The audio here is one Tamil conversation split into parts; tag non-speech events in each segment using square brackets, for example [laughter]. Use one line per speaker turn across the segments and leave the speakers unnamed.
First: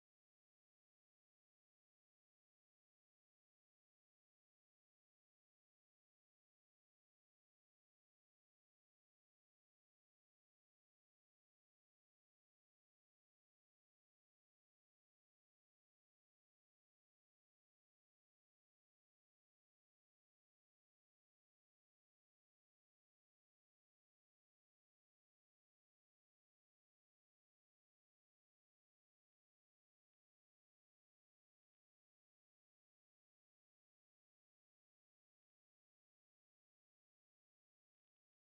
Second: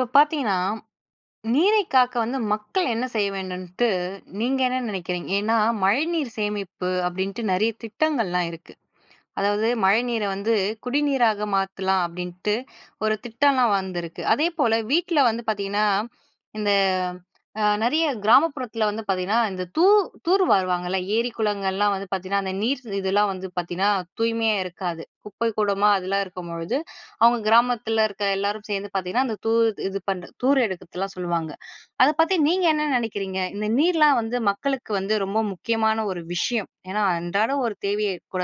இப்ப பார்த்தீங்கன்னா நீரை காக்க வந்து மக்கள் என்ன செய்ய வேண்டுன்ட்டு நீங்க என்ன நினைக்கிறீங்க? ஏன்னா, மழைநீர் சேமிப்பு அப்படின்ட்டு நிறைய திட்டங்கள்லாம் இருக்கு. அதாவது மழைநீரை வந்து, குடிநீராக மாத்துலாம் அப்படின்ட்டு ஒரு திட்டம்லாம் வந்திருக்கு. அதேபோல வீட்ல வந்து பார்த்தீங்கன்னா, இந்த அ நிறைய கிராமப்புறத்தில வந்து பார்த்தீங்கன்னா, இந்த தூ தூர் வாருவாங்கல்ல ஏரி குளங்கள்லாம் வந்து பார்த்தீங்கன்னா அந்த நீர் இதெல்லாம் வந்து பார்த்தீங்கன்னா, தூய்மையா இருக்காது. குப்பை கூளமா அதுல்லாம் இருக்கும்பொழுது, அவங்க கிராமத்துல இருக்க எல்லோரும் சேர்ந்து பார்த்தீங்கன்னா, அந்த தூர் இது பண்ற தூர் எடுக்குறதெல்லாம் சொல்லுவாங்க. அத பத்தி நீங்க என்ன நினைக்கிறீங்க? இந்த நீர்லாம் வந்து மக்களுக்கு வந்து ரொம்ப முக்கியமான ஒரு விஷயம். ஏன்னா அன்றாடம் ஒரு தேவையே கூட.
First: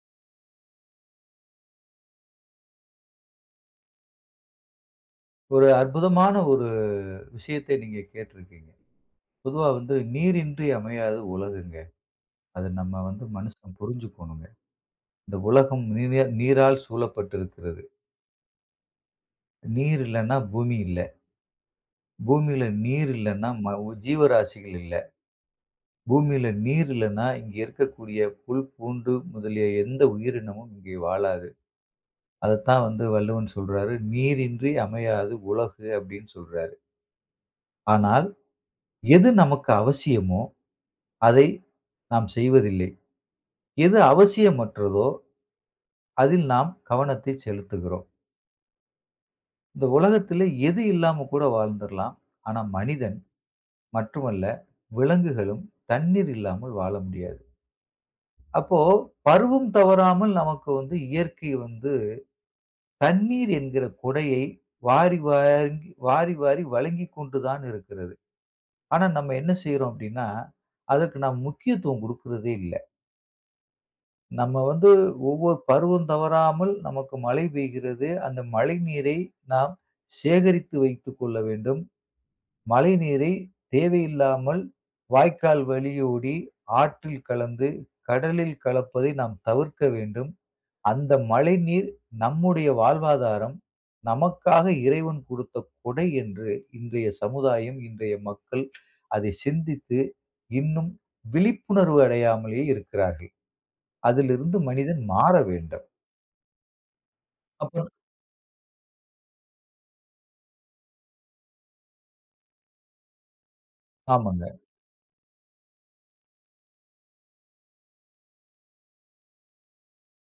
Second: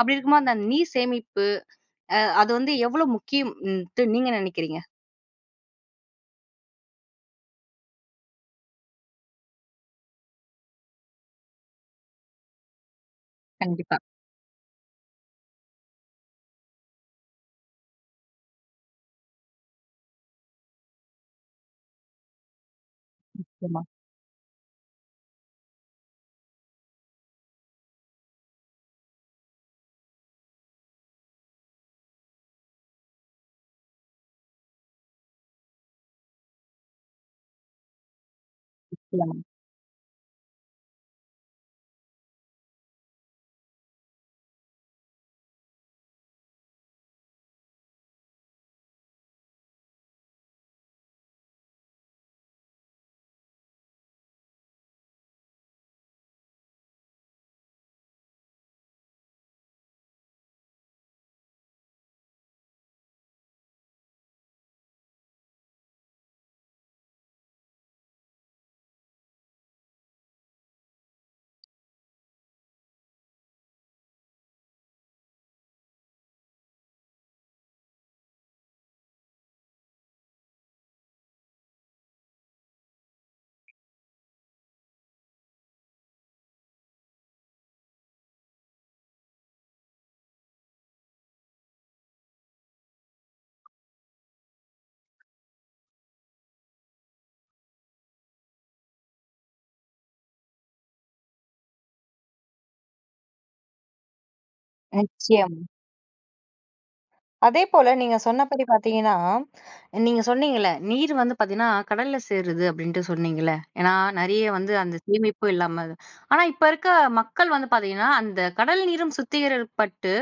அப்படி இருக்கும்போது அந்த நீர் சேமிப்பு அ அது வந்து எவ்வளோ முக்கியம்ட்டு நீங்க நினைக்கிறீங்க?
ஒரு அற்புதமான ஒரு விஷயத்த நீங்க கேட்டிருக்கீங்க. பொதுவா வந்து "நீரின்றி அமையாது உலகுங்க." அத நம்ம வந்து மனுசன்
கண்டிப்பா.
புரிஞ்சுக்கணும்ங்க. இந்த உலகம் நீர நீரால் சூழப்பட்டு இருக்கிறது. நீர் இல்லன்னா, பூமி இல்ல. பூமில நீர் இல்லனா ம
நிச்சியமா.
ஜீவராசிகள் இல்ல. பூமியில் நீர் இல்லனா இங்கு இருக்கக்கூடிய புல், பூண்டு முதலிய எந்த உயிரினமும் இங்கே வாழாது. அதத்தான் வந்து வள்ளுவன் சொல்றாரு. "நீரின்றி அமையாது உலகு" அப்படின்னு சொல்றாரு. ஆனால், எது
நிச்சயமா.
நமக்கு அவசியமோ! அதை நாம் செய்வதில்லை. எது அவசியமற்றதோ! அதில் நாம் கவனத்தை செலுத்துகிறோம். இந்த உலகத்திலே எது இல்லாம கூட வாழ்ந்துருல்லாம். ஆனா மனிதன் மட்டும் அல்ல, விலங்குகளும் தண்ணீர் இல்லாமல் வாழ முடியாது. அப்போ, பருவம் தவறாமல் நமக்கு வந்து இயற்கை வந்து, தண்ணீர் என்கிற கொடையை வாரி, வாரி, வாரி, வாரி வழங்கிக்கொண்டு தான் இருக்கிறது. ஆனா, நம்ம என்ன செய்றோம் அப்பிடின்னா, அதற்கு நாம் முக்கியத்துவம் கொடுக்குறதே இல்ல. நம்ம வந்து ஒவ்வொரு பருவம் தவறாமல் நமக்கு மழை பெய்கிறது. அந்த மழை நீரை நாம் சேகரித்து வைத்துக்கொள்ள வேண்டும். மழை நீரை தேவையில்லாமல் வாய்க்கால் வழியோடி ஆற்றில் கலந்து, கடலில் கலப்பதை நாம் தவிர்க்க வேண்டும். அந்த மழை நீர் நம்முடைய வாழ்வாதாரம், நமக்காக இறைவன் கொடுத்த கொடை என்று இன்றைய சமுதாயம், இன்றைய மக்கள் அதை சிந்தித்து இன்னும் விழிப்புணர்வு அடையாமலே இருக்கிறார்கள். அதிலிருந்து மனிதன் மாற
நிச்சயம்.
வேண்டும். அப்புறம்
அதேபோல நீங்க சொன்னபடி பார்த்தீங்கன்னா, நீங்க சொன்னீங்கல்ல நீர் வந்து பார்த்தீங்கன்னா கடல்ல சேருது அப்பிடின்ட்டு சொன்னீங்கள்ல, ஏன்னா நிறைய
ஆமாங்க.
வந்து அந்த சேமிப்பு இல்லாம அத, ஆனா இப்ப இருக்க மக்கள் வந்து பார்த்தீங்கன்னா, அந்த கடல் நீரும் சுத்திகரிக்கப்பட்டு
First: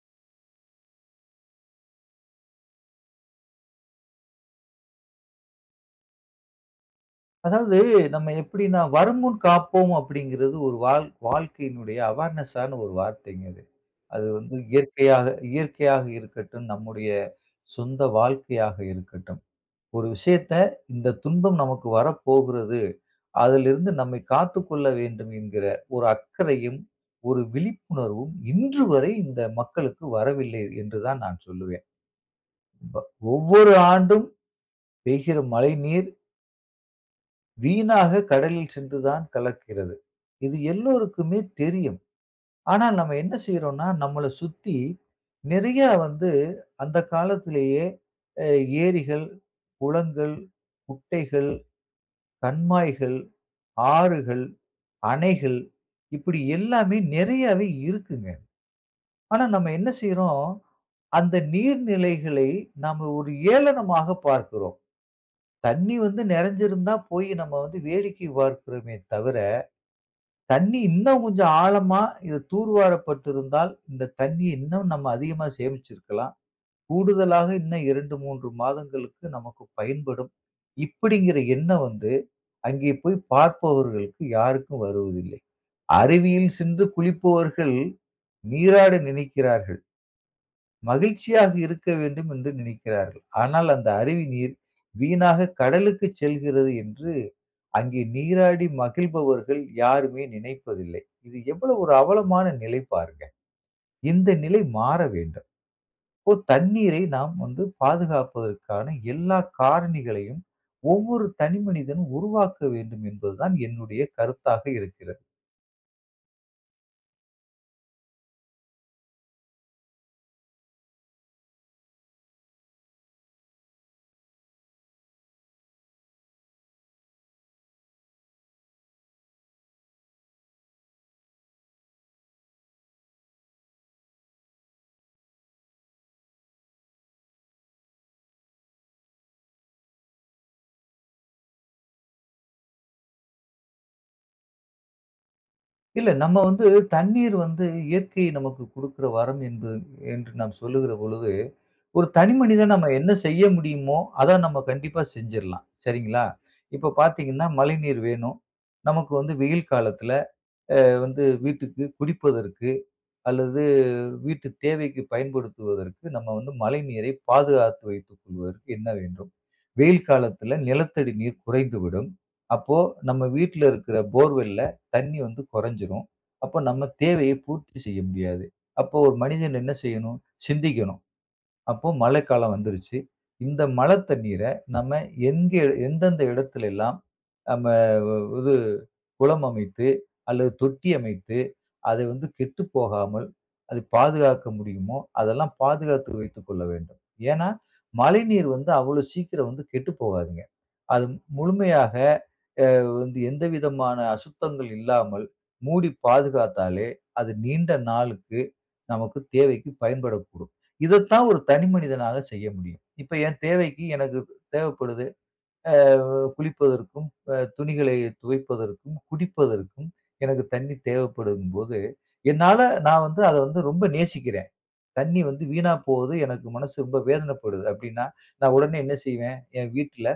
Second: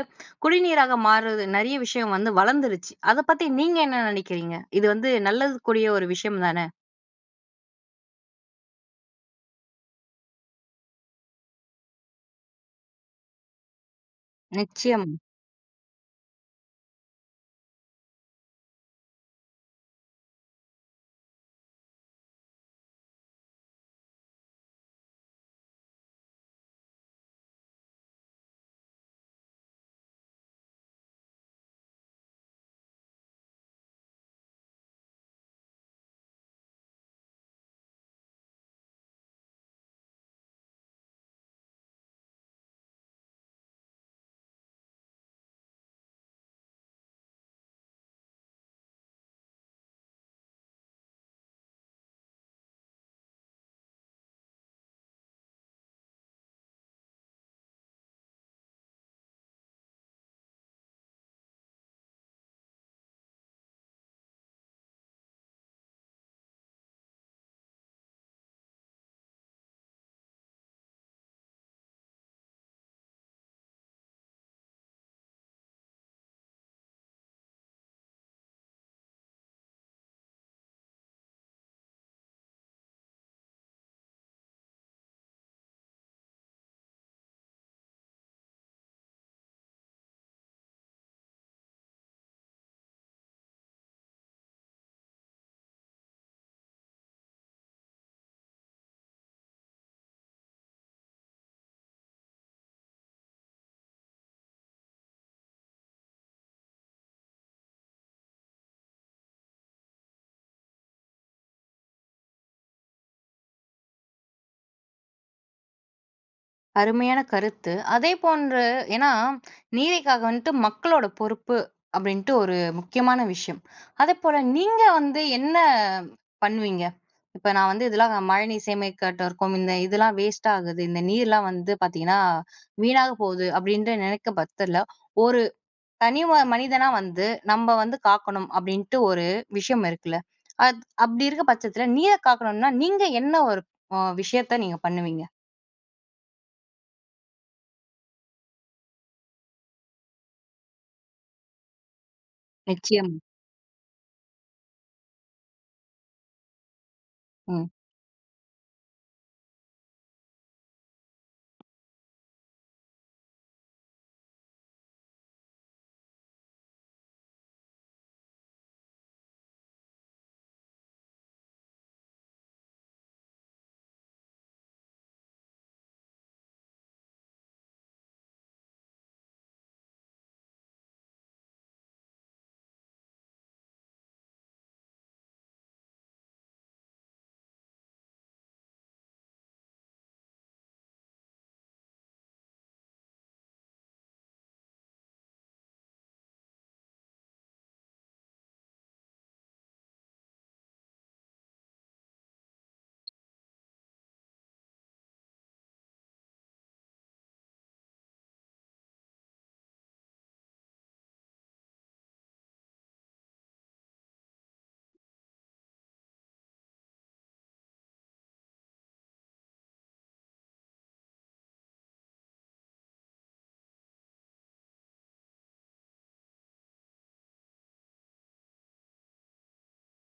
குடிநீராக மாறுறது, நிறைய விஷயம் வந்து வளர்ந்துருச்சு. அத பத்தி நீங்க என்ன நினைக்கிறீங்க? இது வந்து நல்லதுக்குரிய ஒரு விஷயம் தான!
அதாவது நம்ம எப்பிடின்னா, "வருமுன் காப்போம்" அப்பிடிங்கிறது ஒரு வாழ் வாழ்க்கையினுடைய அவேர்னஸ்‌ஸான ஒரு வார்த்தைங்க அது. அது வந்து
நிச்சயம்.
இயற்கையாக, இயற்கையாக இருக்கட்டும், நம்முடைய சொந்த வாழ்க்கையாக இருக்கட்டும். ஒரு விஷயத்த இந்த துன்பம் நமக்கு வரப்போகிறது, அதிலிருந்து நம்மை காத்துக் கொள்ள வேண்டும் என்கிற ஒரு அக்கறையும், ஒரு விழிப்புணர்வும் இன்றுவரை இந்த மக்களுக்கு வரவில்லை என்று தான் நான் சொல்லுவேன். ப ஒவ்வொரு ஆண்டும் பெய்கிற மழைநீர் வீணாக கடலில் சென்று தான் கலக்கிறது. இது எல்லோருக்குமே தெரியும். ஆனால், நம்ம என்ன செய்றோன்னா, நம்மள சுத்தி, நிறைய வந்து அந்த காலத்திலேயே அ ஏரிகள், குளங்கள், குட்டைகள், கண்மாய்கள், ஆறுகள், அணைகள் இப்பிடி எல்லாமே நிறையாவே இருக்குங்க. ஆனா, நம்ம என்ன செய்றோம், அந்த நீர்நிலைகளை நாம ஒரு ஏளனமாக பார்க்கிறோம். தண்ணீ வந்து நிறைஞ்சுருந்தா போய் நம்ம வந்து வேடிக்கை பார்க்கிறோமே தவிர, "தண்ணீ இன்னும் கொஞ்சம் ஆழமா இது தூர்வாரப்பட்டிருந்தால் இந்த தண்ணீ இன்னும் நம்ம அதிகமா சேமிச்சிருக்கலாம். கூடுதலாக இன்னும் 2, 3 மாதங்களுக்கு நமக்கு பயன்படும்." இப்பிடிங்கிற எண்ணம் வந்து அங்கே போய் பார்ப்பவர்களுக்கு யாருக்கும் வருவதில்லை. அருவியில் சென்று குளிப்பவர்கள், நீராட நினைக்கிறார்கள். மகிழ்ச்சியாக இருக்க வேண்டும் என்று நினைக்கிறார்கள். ஆனால் அந்த அருவி நீர், வீணாக கடலுக்கு செல்கிறது என்று அங்கே நீராடி மகிழ்பவர்கள் யாருமே நினைப்பதில்லை. இது எவ்வளவு ஒரு அவலமான நிலை பாருங்க. இந்த நிலை மாறவேண்டும். இப்போ தண்ணீரை நாம் வந்து பாதுகாப்பதற்கான எல்லா காரணிகளையும் ஒவ்வொரு தனி மனிதன் உருவாக்க வேண்டும் என்பது தான் என்னுடைய கருத்தாக இருக்கிறது.
அருமையான கருத்து. அதே போன்ற ஏன்னா நீரிக்காக வந்துட்டு மக்களோட பொறுப்பு, அப்டின்ட்டு ஒரு முக்கியமான விஷயம். அதேப்போல நீங்க வந்து என்ன பண்வீங்க? இப்ப நா வந்து இதல்லாம் மழைநீர் சேமிக்காட்ட இருக்கும். இந்த இதெல்லாம் வேஸ்ட்டாகுது, இந்த நீர்லாம் வந்து பாத்தீங்கன்னா வீணாக போகுது அப்டின்ற, நினைக்கும் பட்சத்துல ஒரு தனி ஒரு மனிதனா வந்து நம்ப வந்து காக்கணும் அப்டின்ட்டு ஒரு விஷயம் இருக்குல்ல! அத் அப்டி இருக்க பட்சத்துல நீர காக்கணும்னா நீங்க என்ன ஒரு வ விஷயத்த நீங்க பண்ணுவீங்க?
இல்ல நம்ம வந்து தண்ணீர் வந்து இயற்கை நமக்கு குடுக்குற வரம் என்று, என்று நாம் சொல்லுகிற பொழுது, ஒரு தனி மனிதனா நம்ம என்ன
நிச்சயம்.
செய்ய முடியுமோ! அத நம்ம கண்டிப்பா செஞ்சிரலாம், சரிங்களா! இப்ப பாத்தீங்கன்னா
ம்.
மழைநீர் வேணும். நமக்கு வந்து வெயில் காலத்துல அ வந்து வீட்டுக்கு குடிப்பதற்கு அல்லது, வீட்டு தேவைக்கு பயன்படுத்துவதற்கு நம்ம வந்து மழைநீரை பாதுகாத்து வைத்து கொள்வதற்கு என்ன வேண்டும்? வெயில் காலத்துல நிலத்தடி நீர் குறைந்துவிடும். அப்போ நம்ம வீட்டுல இருக்குற போர்வெல்‌ல தண்ணீ வந்து கொறந்சுரும். அப்போ நம்ம தேவையை பூர்த்தி செய்ய முடியாது. அப்போ ஒரு மனிதன் என்ன செய்யணும்? சிந்திக்கணும். அப்போ மழைக்காலம் வந்துருச்சு. இந்த மழத் தண்ணீர நம்ம எங்க எந்தெந்த எடத்துல எல்லாம், நம்ம இது குளம் அமைத்து அல்லது தொட்டி அமைத்து அது வந்து கெட்டு போகாமல் அதை பாதுகாக்க முடியுமோ, அதெல்லாம் பாதுகாத்து வைத்துக் கொள்ள வேண்டும். ஏன்னா, மழைநீர் வந்து அவ்ளோ சீக்கிரம் வந்து கெட்டு போகாதுங்க. அது முழுமையாக எ வந்து எந்த விதமான அசுத்தங்கள் இல்லாமல் மூடி பாதுகாத்தாலே அது நீண்ட நாளுக்கு நமக்கு தேவைக்கு பயன்படக்கூடும். இதத்தான் ஒரு தனி மனிதனாக செய்ய முடியும். இப்ப என் தேவைக்கு எனக்கு தேவப்படுது, ஆ குளிப்பதற்கும், அ துணிகளை துவைப்பதற்கும், குடிப்பதற்கும் எனக்கு தண்ணீ தேவப்படுதும் போது, என்னால நான் வந்து அத வந்து ரொம்ப நேசிக்கிறேன். தண்ணீ வந்து வீணா போகுது எனக்கு மனசு ரொம்ப வேதனப்படுது அப்டின்னா, நா உடனே என்ன செய்வேன்? ஏன் வீட்டுல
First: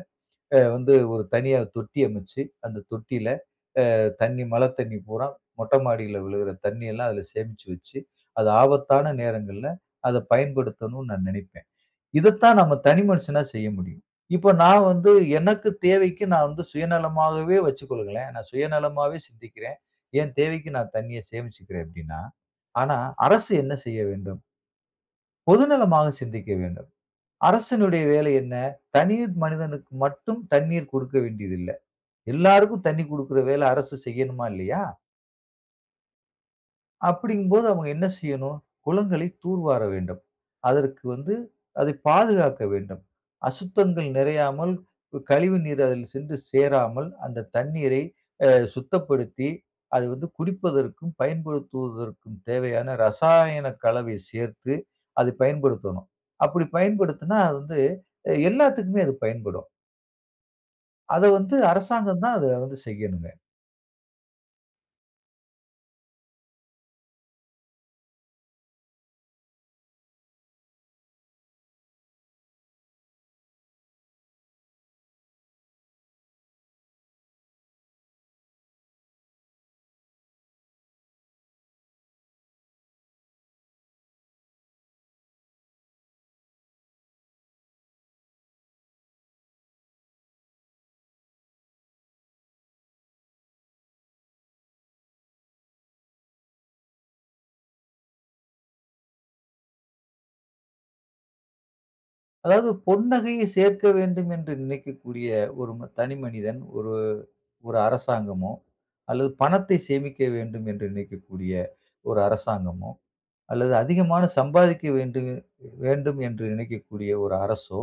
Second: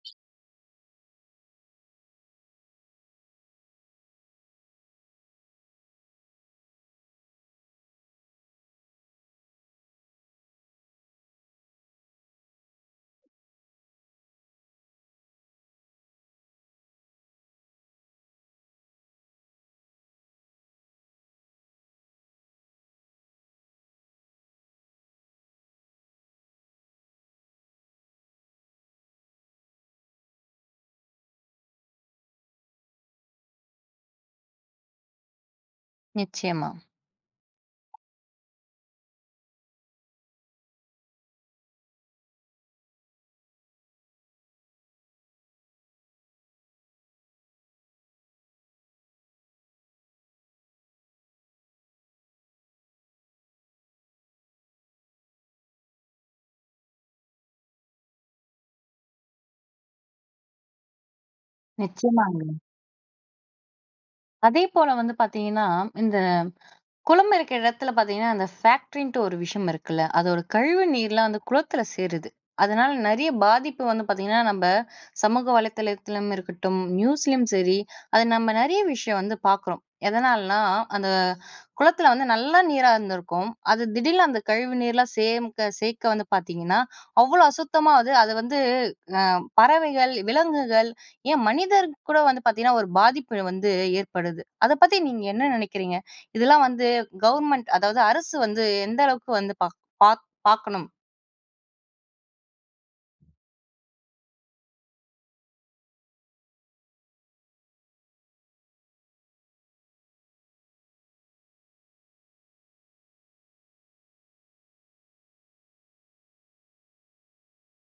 அ வந்து ஒரு தனியா தொட்டி அமச்சு அந்த தொட்டியில அ தண்ணீ மழத் தண்ணீ பூராம் மொட்ட மாடில விழுகுற தண்ணீயெல்லாம் அதுல சேமிச்சு வச்சு, அது ஆபத்தான நேரங்கள்ல அத பயன்படுத்தனும்னு நா நினைப்பேன். இதத்தான் நம்ம தனி மனுஷனா செய்ய முடியும். இப்போ நா வந்து எனக்கு தேவைக்கு நா வந்து சுயநலமாகவே வச்சுக்கொள்ளுங்களேன். நான் சுயநலமாவே சிந்திக்கிறேன். என் தேவைக்கு நா தண்ணீய சேமிச்சுக்குறேன் அப்டின்னா, ஆனா அரசு என்ன செய்ய வேண்டும்? பொதுநலமாக சிந்திக்க வேண்டும். அரசினுடைய வேலை என்ன? தனி மனிதனுக்கு மட்டும் தண்ணீர் கொடுக்க வேண்டியது இல்ல. எல்லாருக்கும் தண்ணீ கொடுக்குற வேல அரசு செய்யணுமா, இல்லையா!
நிச்சயமா.
அப்டிங்கும் போது அவுங்க என்ன செய்யணும், குளங்களை தூர்வார வேண்டும். அதற்கு வந்து அதை பாதுகாக்க வேண்டும். அசுத்தங்கள் நிறையாமல் கு கழிவு நீர் அதில் சென்று சேராமல், அந்த தண்ணீரை அ சுத்தப்படுத்தி அது வந்து குடிப்பதற்கும், பயன்படுத்துவதற்கும் தேவையான ரசாயன கலவை சேர்த்து அதை பயன்படுத்தணும். அப்படி பயன்படுத்தினா, அது வந்து அ எல்லாத்துக்குமே அது பயன்படும். அதை வந்து அரசாங்கம் தான், அதை
நிச்சயமாங்க.
வந்து செய்யணுங்க.
அதேபோல வந்து பார்த்தீங்கணா, இந்த குளம் இருக்கிற இடத்தில பார்த்தீங்கன்னா, அந்த ஃபேக்ட்ரின்ட்டு ஒரு விஷயம் இருக்குல்ல, அதோட கழிவு நீர்லாம் அந்த குளத்தில சேருது. அதனால் நிறைய பாதிப்பு வந்து பார்த்தீங்கன்னா, நம்ப சமூக வலைதளத்திலும் இருக்கட்டும், நியூஸ்லயும் சரி, அது நம்ம நிறைய விஷயம் வந்து பாக்குறோம். எதனாலனா, அந்த குளத்தில வந்து நல்ல நீரா இருந்திருக்கும். அது திடீர்னு அந்த கழிவு நீர்லாம் சேர்க்க சேர்க்க வந்து பார்த்தீங்கன்னா, அவ்ளோ அசுத்தமா அது அது வந்து அ பறவைகள், விலங்குகள் ஏன் மனிதர்க்கு கூட வந்து பார்த்தீங்கன்னா, ஒரு பாதிப்பு வந்து ஏற்படுது. அத பத்தி நீங்க என்ன நினைக்கிறீங்க? இதெல்லாம் வந்து கவர்மெண்ட் அதாவது அரசு வந்து எந்த அளவுக்கு வந்து பாக் பாக் பாக்கணும்?
அதாவது, பொன்னகையை சேர்க்க வேண்டும் என்று நினைக்கக்கூடிய ஒரு தனி மனிதன், ஒரு, ஒரு அரசாங்கமோ அல்லது பணத்தை சேமிக்க வேண்டும் என்று நினைக்கக்கூடிய ஒரு அரசாங்கமோ! அல்லது அதிகமாக சம்பாதிக்க வேண்டு வேண்டும் என்று நினைக்கக்கூடிய ஒரு அரசோ!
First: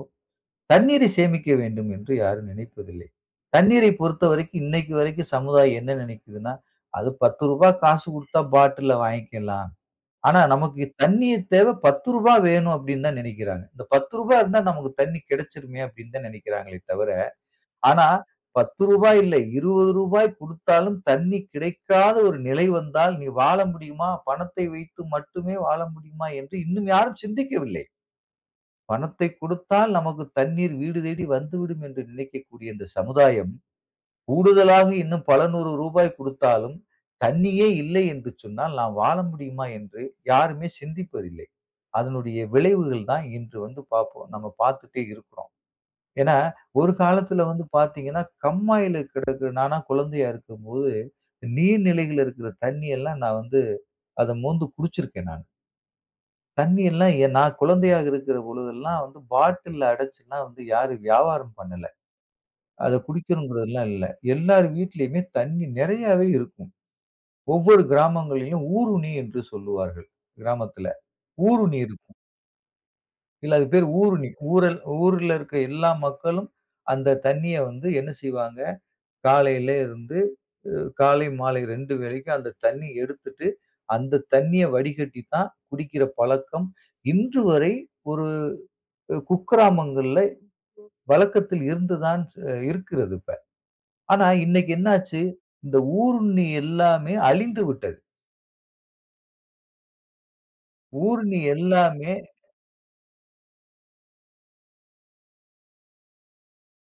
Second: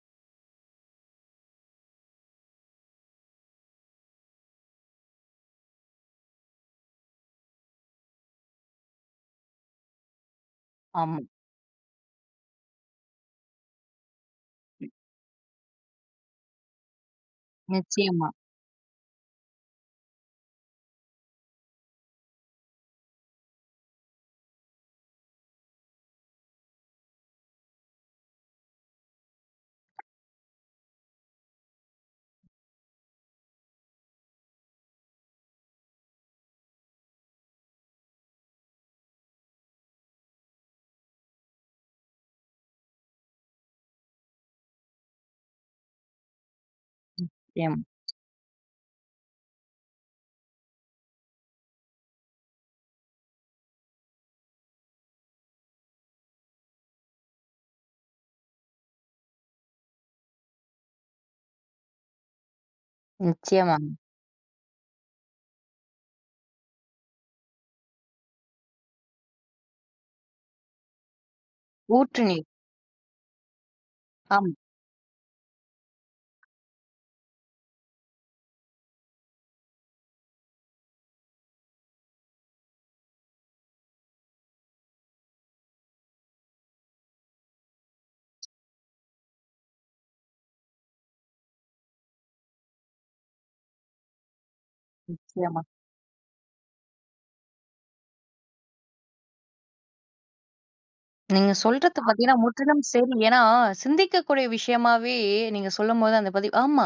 தண்ணீரை சேமிக்க வேண்டும் என்று யாரும் நினைப்பதில்லை. தண்ணீரை பொறுத்தவரைக்கும் இன்னைக்கு வரைக்கும் சமுதாயம் என்ன நினைக்கிதுன்னா, அது 10 ரூபாய் காசு கொடுத்தா பாட்டில்‌ல வாங்கிக்கலாம். ஆனா, நமக்கு
ஆமாம்.
தண்ணீர் தேவை 10 ரூபாய் வேணும் அப்பிடின்னு தான் நினைக்கிறாங்க. இந்த 10 ரூபா இருந்தா
[unintelligible]
நமக்கு தண்ணீ கெடச்சுருமே! அப்பிடின்னு தான் நினைக்கிறாங்களே தவிர, ஆனா
நிச்சயமா.
10 ரூபாய் இல்லை. 20 ரூபாய் கொடுத்தாலும் தண்ணீர் கிடைக்காத ஒரு நிலை வந்தால், நீ வாழ முடியுமா? பணத்தை வைத்து மட்டுமே வாழ முடியுமா? என்று இன்னும் யாரும் சிந்திக்கவில்லை. பணத்தை கொடுத்தால் நமக்கு தண்ணீர் வீடு தேடி வந்துவிடும் என்று நினைக்கக்கூடிய இந்த சமுதாயம், கூடுதலாக இன்னும் பல 100 ரூபாய் கொடுத்தாலும், தண்ணியே இல்லை என்று சொன்னால் நாம் வாழ முடியுமா? என்று யாருமே சிந்திப்பதில்லை. அதனுடைய விளைவுகள் தான் இன்று வந்து பார்க்குறோம். நாம பார்த்துட்டே இருக்கிறோம். ஏன்னா, ஒரு காலத்தில வந்து
நிச்சயம்.
பார்த்தீங்கன்னா, கண்மாயில கிடக்கிற நான்லாம் குழந்தையா இருக்கும்போது நீர் நிலைகள்ல இருக்குற தண்ணீ எல்லாம் நான் வந்து அத மோந்து குடிச்சிருக்கேன் நான். தண்ணீர்லாம் எ நான் குழந்தையாக இருக்கற பொழுது எல்லாம் வந்து பாட்டில்‌ல அடைச்சு எல்லாம் வந்து யாரும் வியாபாரம் பண்ணல. அத குடிக்கணுங்கறதுலாம்
நிச்சயமாங்க.
இல்ல. எல்லார் வீட்டிலேயுமே தண்ணீர் நிறையாவே இருக்கும். ஒவ்வொரு கிராமங்களிலும் ஊருணி என்று சொல்லுவார்கள், கிராமத்துல. ஊருணி இருக்கும்.
ஊற்று நீர்.
இல்ல, அதுக்கு பேரு ஊருணி.
ஆம்.
ஊரல் ஊர்ல இருக்கிற எல்லா மக்களும் அந்த தண்ணீய வந்து என்ன செய்வாங்க? காலையில இருந்து அ காலை, மாலை 2 வேளைக்கு அந்த தண்ணீய எடுத்துட்டு அந்த தண்ணீய வடிகட்டி தான் குடிக்கிற பழக்கம், இன்று வரை ஒரு அ குக்கிராமங்கள்ல பழக்கத்தில் இருந்து தான் அ இருக்கிறது இப்ப. ஆனா, இன்னக்கி என்ன ஆச்சு?
நிச்சயமா.
இந்த ஊருண்ணி எல்லாமே அழிந்துவிட்டது. ஊருண்ணி
நீங்க சொல்றது
எல்லாமே
பார்த்தீங்கன்னா முற்றிலும் சரி. ஏன்னா, சிந்திக்கக்கூடிய விஷயமாவே நீங்க சொல்லும்போது அந்த பதிவு ஆமா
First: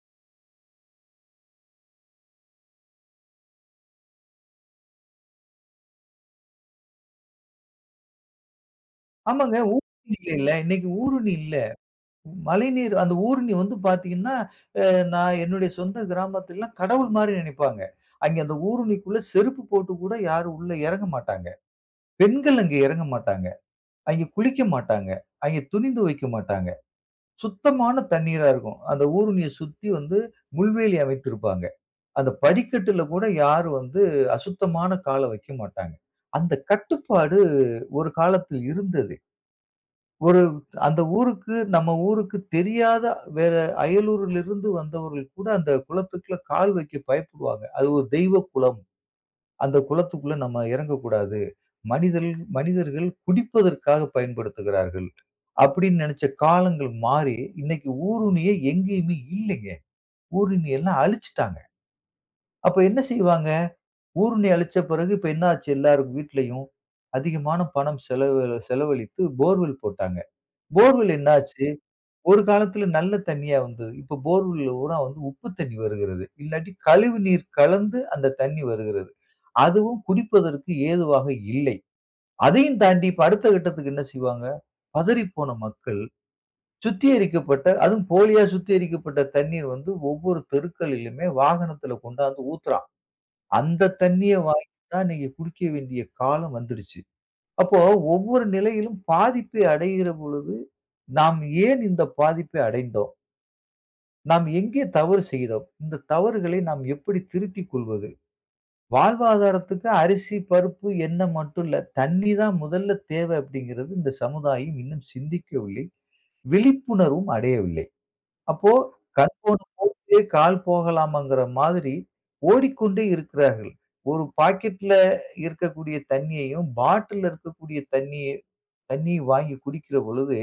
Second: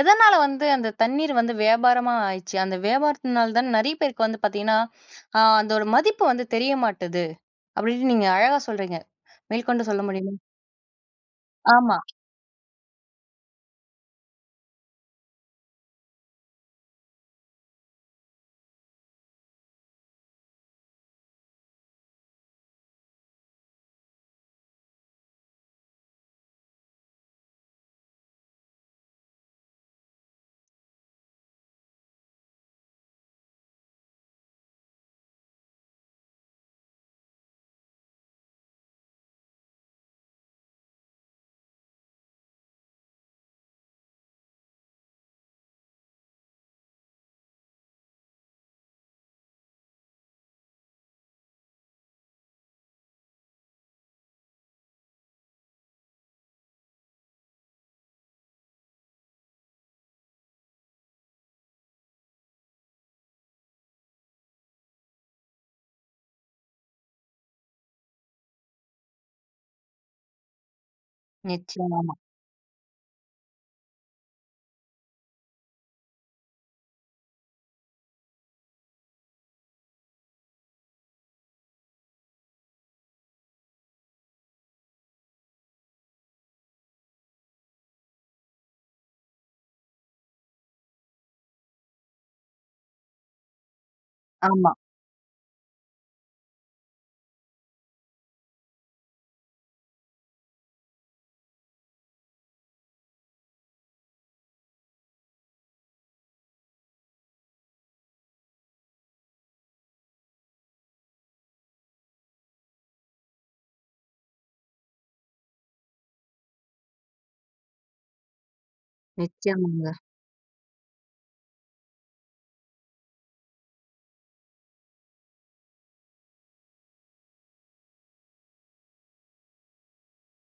எதனால வந்து அந்த தண்ணீர் வந்து வியாபாரமா ஆயிருச்சு? அந்த வியாபாரத்தினால தான் நிறைய பேருக்கு வந்து பார்த்தீங்கன்னா ஆ அந்த ஒரு மதிப்பு வந்து தெரிய மாட்டுது. அப்பிடின்னு நீங்க அழகா சொல்றீங்க!
ஆமாங்க, ஊருணி
மேற்கொண்டு சொல்ல முடியுமா?
[unintelligible] இல்ல. இன்னக்கி ஊருணி இல்ல.
ஆமா.
மழைநீர் அந்த ஊருணி வந்து பார்த்தீங்கன்னா, அ நான் என்னுடைய சொந்த கிராமத்தில எல்லாம் கடவுள்மாரி நினைப்பாங்க. அங்கே அந்த ஊருணிக்குள்ல செருப்பு போட்டு கூட யாரும் உள்ள இறங்க மாட்டாங்க. பெண்கள் அங்க இறங்க மாட்டாங்க. அங்கு குளிக்க மாட்டாங்க. அங்கே துணி துவைக்க மாட்டாங்க. சுத்தமான தண்ணீரா இருக்கும். அந்த ஊருணிய சுத்தி வந்து முள்வேலி அமைத்திருப்பாங்க. அந்த படிக்கட்டில கூட யாரும் வந்து அசுத்தமான கால வைக்கமாட்டாங்க. அந்த கட்டுப்பாடு ஒரு காலத்தில் இருந்தது. ஒரு அந்த ஊருக்கு நம்ம ஊருக்கு தெரியாத வேற அயலூர்ல இருந்து வந்தவர்கள் கூட அந்த குளத்துக்குள்ள கால் வைக்க பயப்படுவாங்க. அது ஒரு தெய்வ குளம். அந்த குளத்துக்குள்ள நம்ம இறங்கக்கூடாது. மனிதல் மனிதர்கள் குடிப்பதற்காக பயன்படுத்துகிறார்கள். அப்பிடின்னு நினச்ச காலங்கள் மாறி இன்னக்கி ஊருணியே எங்கேயுமே இல்லேங்க! ஊருணிய எல்லாம் அழிச்சுட்டாங்க. அப்ப என்ன செய்வாங்க? ஊருணி அழிச்ச பிறகு இப்ப என்ன ஆச்சு எல்லார் வீட்லயும் அதிகமான பணம் செலவ் செலவழித்து போர்வெல் போட்டாங்க. போர்வெல் என்ன ஆச்சு?
நிச்சயமா, ஆமா.
ஒரு காலத்துல நல்ல தண்ணீயா வந்தது. இப்ப போர்வெலல் பூராம் வந்து உப்பு தண்ணீர் வருகிறது. இல்லாட்டி கழிவு நீர் கலந்து அந்த தண்ணீர் வருகிறது. அதுவும் குடிப்பதற்கு ஏதுவாக இல்லை. அதையும் தாண்டி இப்ப அடுத்த கட்டத்திற்கு என்ன செய்வாங்க, பதறிப்போன மக்கள். சுத்திகரிக்கப்பட்ட அதுவும் போலியா சுத்திகரிக்கப்பட்ட தண்ணீர் வந்து ஒவ்வொரு தெருக்களிலுமே வாகனத்துல கொண்டாந்து ஊத்துறான். அந்த தண்ணீய வாங்கி
ஆமா.
தான் இன்னக்கி குடிக்க வேண்டிய காலம் வந்துருச்சு. அப்போ ஒவ்வொரு நிலையிலும் பாதிப்பை அடையிற பொழுது, நாம் ஏன் இந்த பாதிப்பை அடைந்தோம்? "நாம் எங்கே தவறு செய்தோம்? இந்த தவறுகளை நாம் எப்படி திருத்திக் கொள்வது? வாழ்வாதாரத்துக்கு அரிசி, பருப்பு, எண்ண மட்டும் இல்ல, தண்ணீ தான் முதல்ல தேவை," அப்படிங்கிறது இந்த சமுதாயம் இன்னும் சிந்திக்கவில்லை, விழிப்புணர்வும் அடையவில்லை. அப்போ கண் போன
நிச்சயமாங்க.
போக்கிலே கால் போகலாமாங்கிற மாதிரி, ஓடிக்கொண்டே இருக்கிறார்கள். ஒரு பாக்கெட்ல இருக்கக்கூடிய தண்ணீயையும் பாட்டில்ல இருக்கக்கூடிய தண்ணீய, தண்ணீ வாங்கிக் குடிக்கிற பொழுது,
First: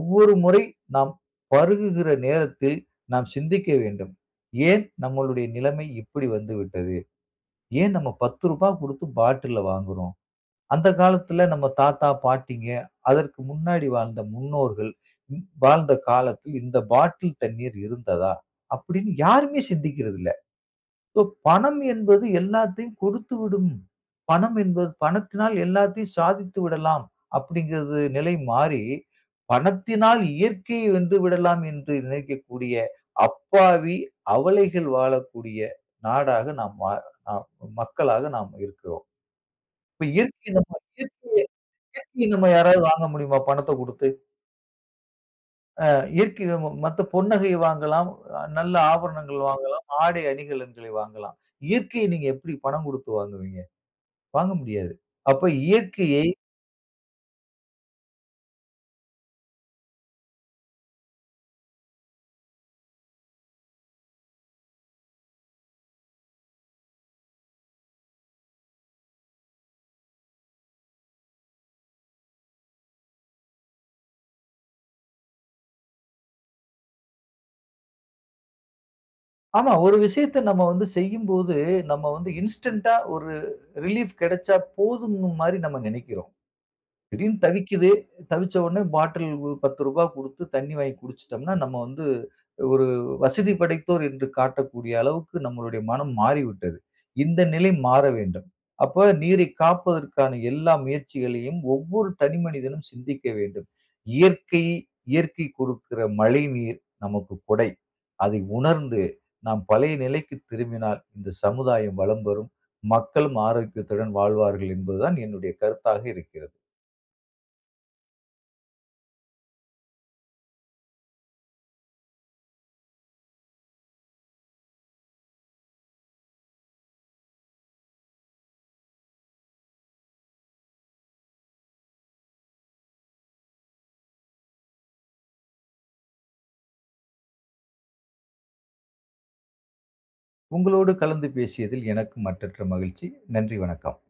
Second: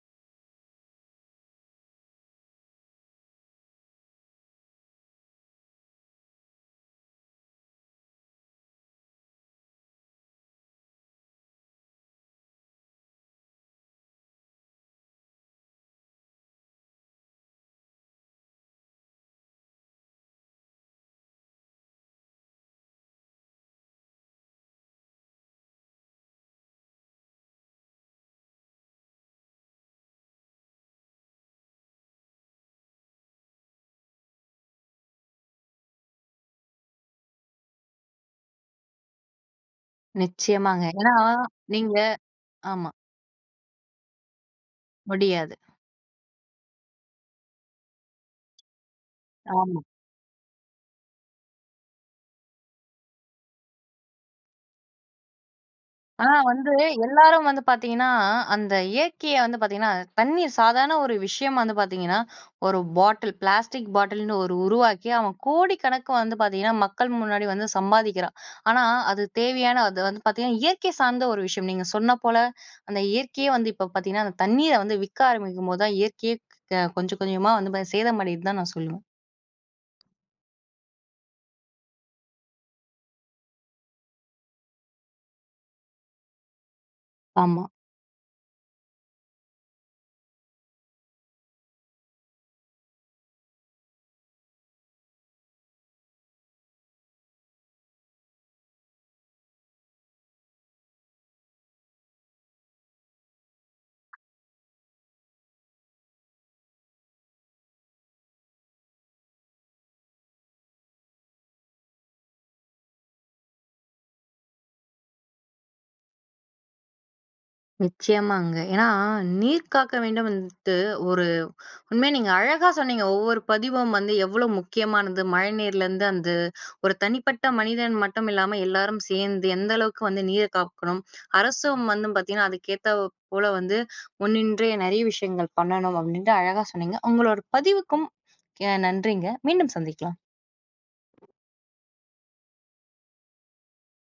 ஒவ்வொரு முறை நாம் பருகுகிற நேரத்தில், நாம் சிந்திக்க வேண்டும். "ஏன் நம்மளுடைய நிலமை இப்படி வந்துவிட்டது? ஏன் நம்ம ரூ. 10 குடுத்து பாட்டில வாங்குறோம்? அந்த காலத்தில நம்ம தாத்தா, பாட்டிங்க. அதற்கு முன்னாடி வாழ்ந்த முன்னோர்கள் வாழ்ந்த காலத்தில் இந்த பாட்டில் தண்ணீர் இருந்ததா?" அப்படின்னு யாருமே சிந்திக்கிறது இல்லை. இப்ப, "பணம் என்பது எல்லாத்தையும் கொடுத்துவிடும். பணம் என்பது பணத்தினால் எல்லாத்தையும் சாதித்து விடலாம்." அப்படிங்கறது நிலை மாறி, "பணத்தினால் இயற்கையை வென்று விடலாம்" என்று நினைக்கக்கூடிய, அப்பாவி, அவலைகள் வாழக்கூடிய நாடாக நாம் வா அ மக்களாக நாம் இருக்கிறோம். இப்ப இயற்கைய நம்ம
நிச்சயமாங்க. ஏன்னா
இயற்கைய
நீங்க
இயற்கைய நம்ம யாராவது
ஆமா.
வாங்க முடியுமா? பணத்த குடுத்து!
முடியாது.
அ இயற்கை [unintelligible] மத்த பொன்நகையை வாங்கலாம், நல்ல ஆபரணங்கள்
ஆமா.
வாங்கலாம், ஆடை அணிகலன்களை வாங்கலாம். இயற்கையை நீங்க எப்டி பணம் கொடுத்து வாங்குவீங்க? வாங்க முடியாது. அப்ப இயற்கையை,
ஆனா வந்து எல்லாரும் வந்து பார்த்தீங்கன்னா, அந்த இயற்கைய வந்து பார்த்தீங்கன்னா, தண்ணீய சாதாரண ஒரு விஷயம் வந்து பார்த்தீங்கன்னா, ஒரு பாட்டில் பிளாஸ்டிக் பாட்டில்னு ஒரு உருவாக்கி, அவன் கோடிக்கணக்கு வந்து பார்த்தீங்கன்னா, மக்கள் முன்னாடி வந்து சம்பாதிக்கிறான். ஆனா அது தேவையான அது வந்து பார்த்தீங்கன்னா, இயற்கை சார்ந்த ஒரு விஷயம். நீங்க சொன்ன போல அந்த இயற்கையே வந்து இப்போ பார்த்தீங்கன்னா, அந்த தண்ணீரை வந்து விற்க ஆரம்பிக்கும் போது தான், இயற்கையே க கொஞ்சம் கொஞ்சமா வந்து பா சேதம் அடையுது தான் நான் சொல்லுவேன்.
ஆமா. ஒரு விஷயத்த நம்ம வந்து செய்யும்போது நம்ம வந்து இன்ஸ்டன்ட்‌டா ஒரு ரிலீஃப் கெடைச்சா போதும் மாரி நம்ம நெனைக்கிறோம். திடீர்னு
ஆமா.
தவிக்குது, தவிச்ச உடனே பாட்டில் ரூ. 10 கொடுத்து தண்ணி வாங்கி குடிச்சுட்டோம்னா, நம்ம வந்து ஒரு வசதி படைத்தோர் என்று காட்டக்கூடிய அளவுக்கு நம்மளுடைய மனம் மாறிவிட்டது. இந்த நிலை மாறவேண்டும். அப்ப நீரை காப்பதற்கான எல்லா முயற்சிகளையும் ஒவ்வொரு தனி மனிதனும் சிந்திக்க வேண்டும். இயற்கை, இயற்கை கொடுக்கிற மழைநீர் நமக்கு கொடை. அதை உணர்ந்து நாம் பழைய நிலைக்கு திரும்பினால் இந்த சமுதாயம் வளம் பெரும். மக்களும் ஆரோக்கியத்துடன் வாழ்வார்கள். என்பது தான் என்னுடைய கருத்தாக இருக்கிறது.
நிச்சயமாங்க. ஏன்னா "நீர் காக்க வேண்டும்" வந்துட்டு ஒரு உண்மையா நீங்க அழகா சொன்னீங்க. ஒவ்வொரு பதிவும் வந்து எவ்வளோ முக்கியமானது. மழை நீரிலிருந்து அந்த ஒரு தனிப்பட்ட மனிதன் மட்டும் இல்லாம எல்லோரும் சேந்து எந்த அளவுக்கு வந்து நீரை காக்கணும், அரசும் வந்து பார்த்தீங்கன்னா அதுக்கேத்தாற் போல வந்து முன்னின்று நிறைய விஷயங்கள் பண்ணணும், அப்படின்ட்டு அழகா சொன்னீங்க. உங்களோட பதிவுக்கும் என் நன்றிங்க. "மீண்டும் சந்திக்கலாம்"
உங்களோடு கலந்து பேசியதில் எனக்கு மற்றற்ற மகிழ்ச்சி. நன்றி வணக்கம்.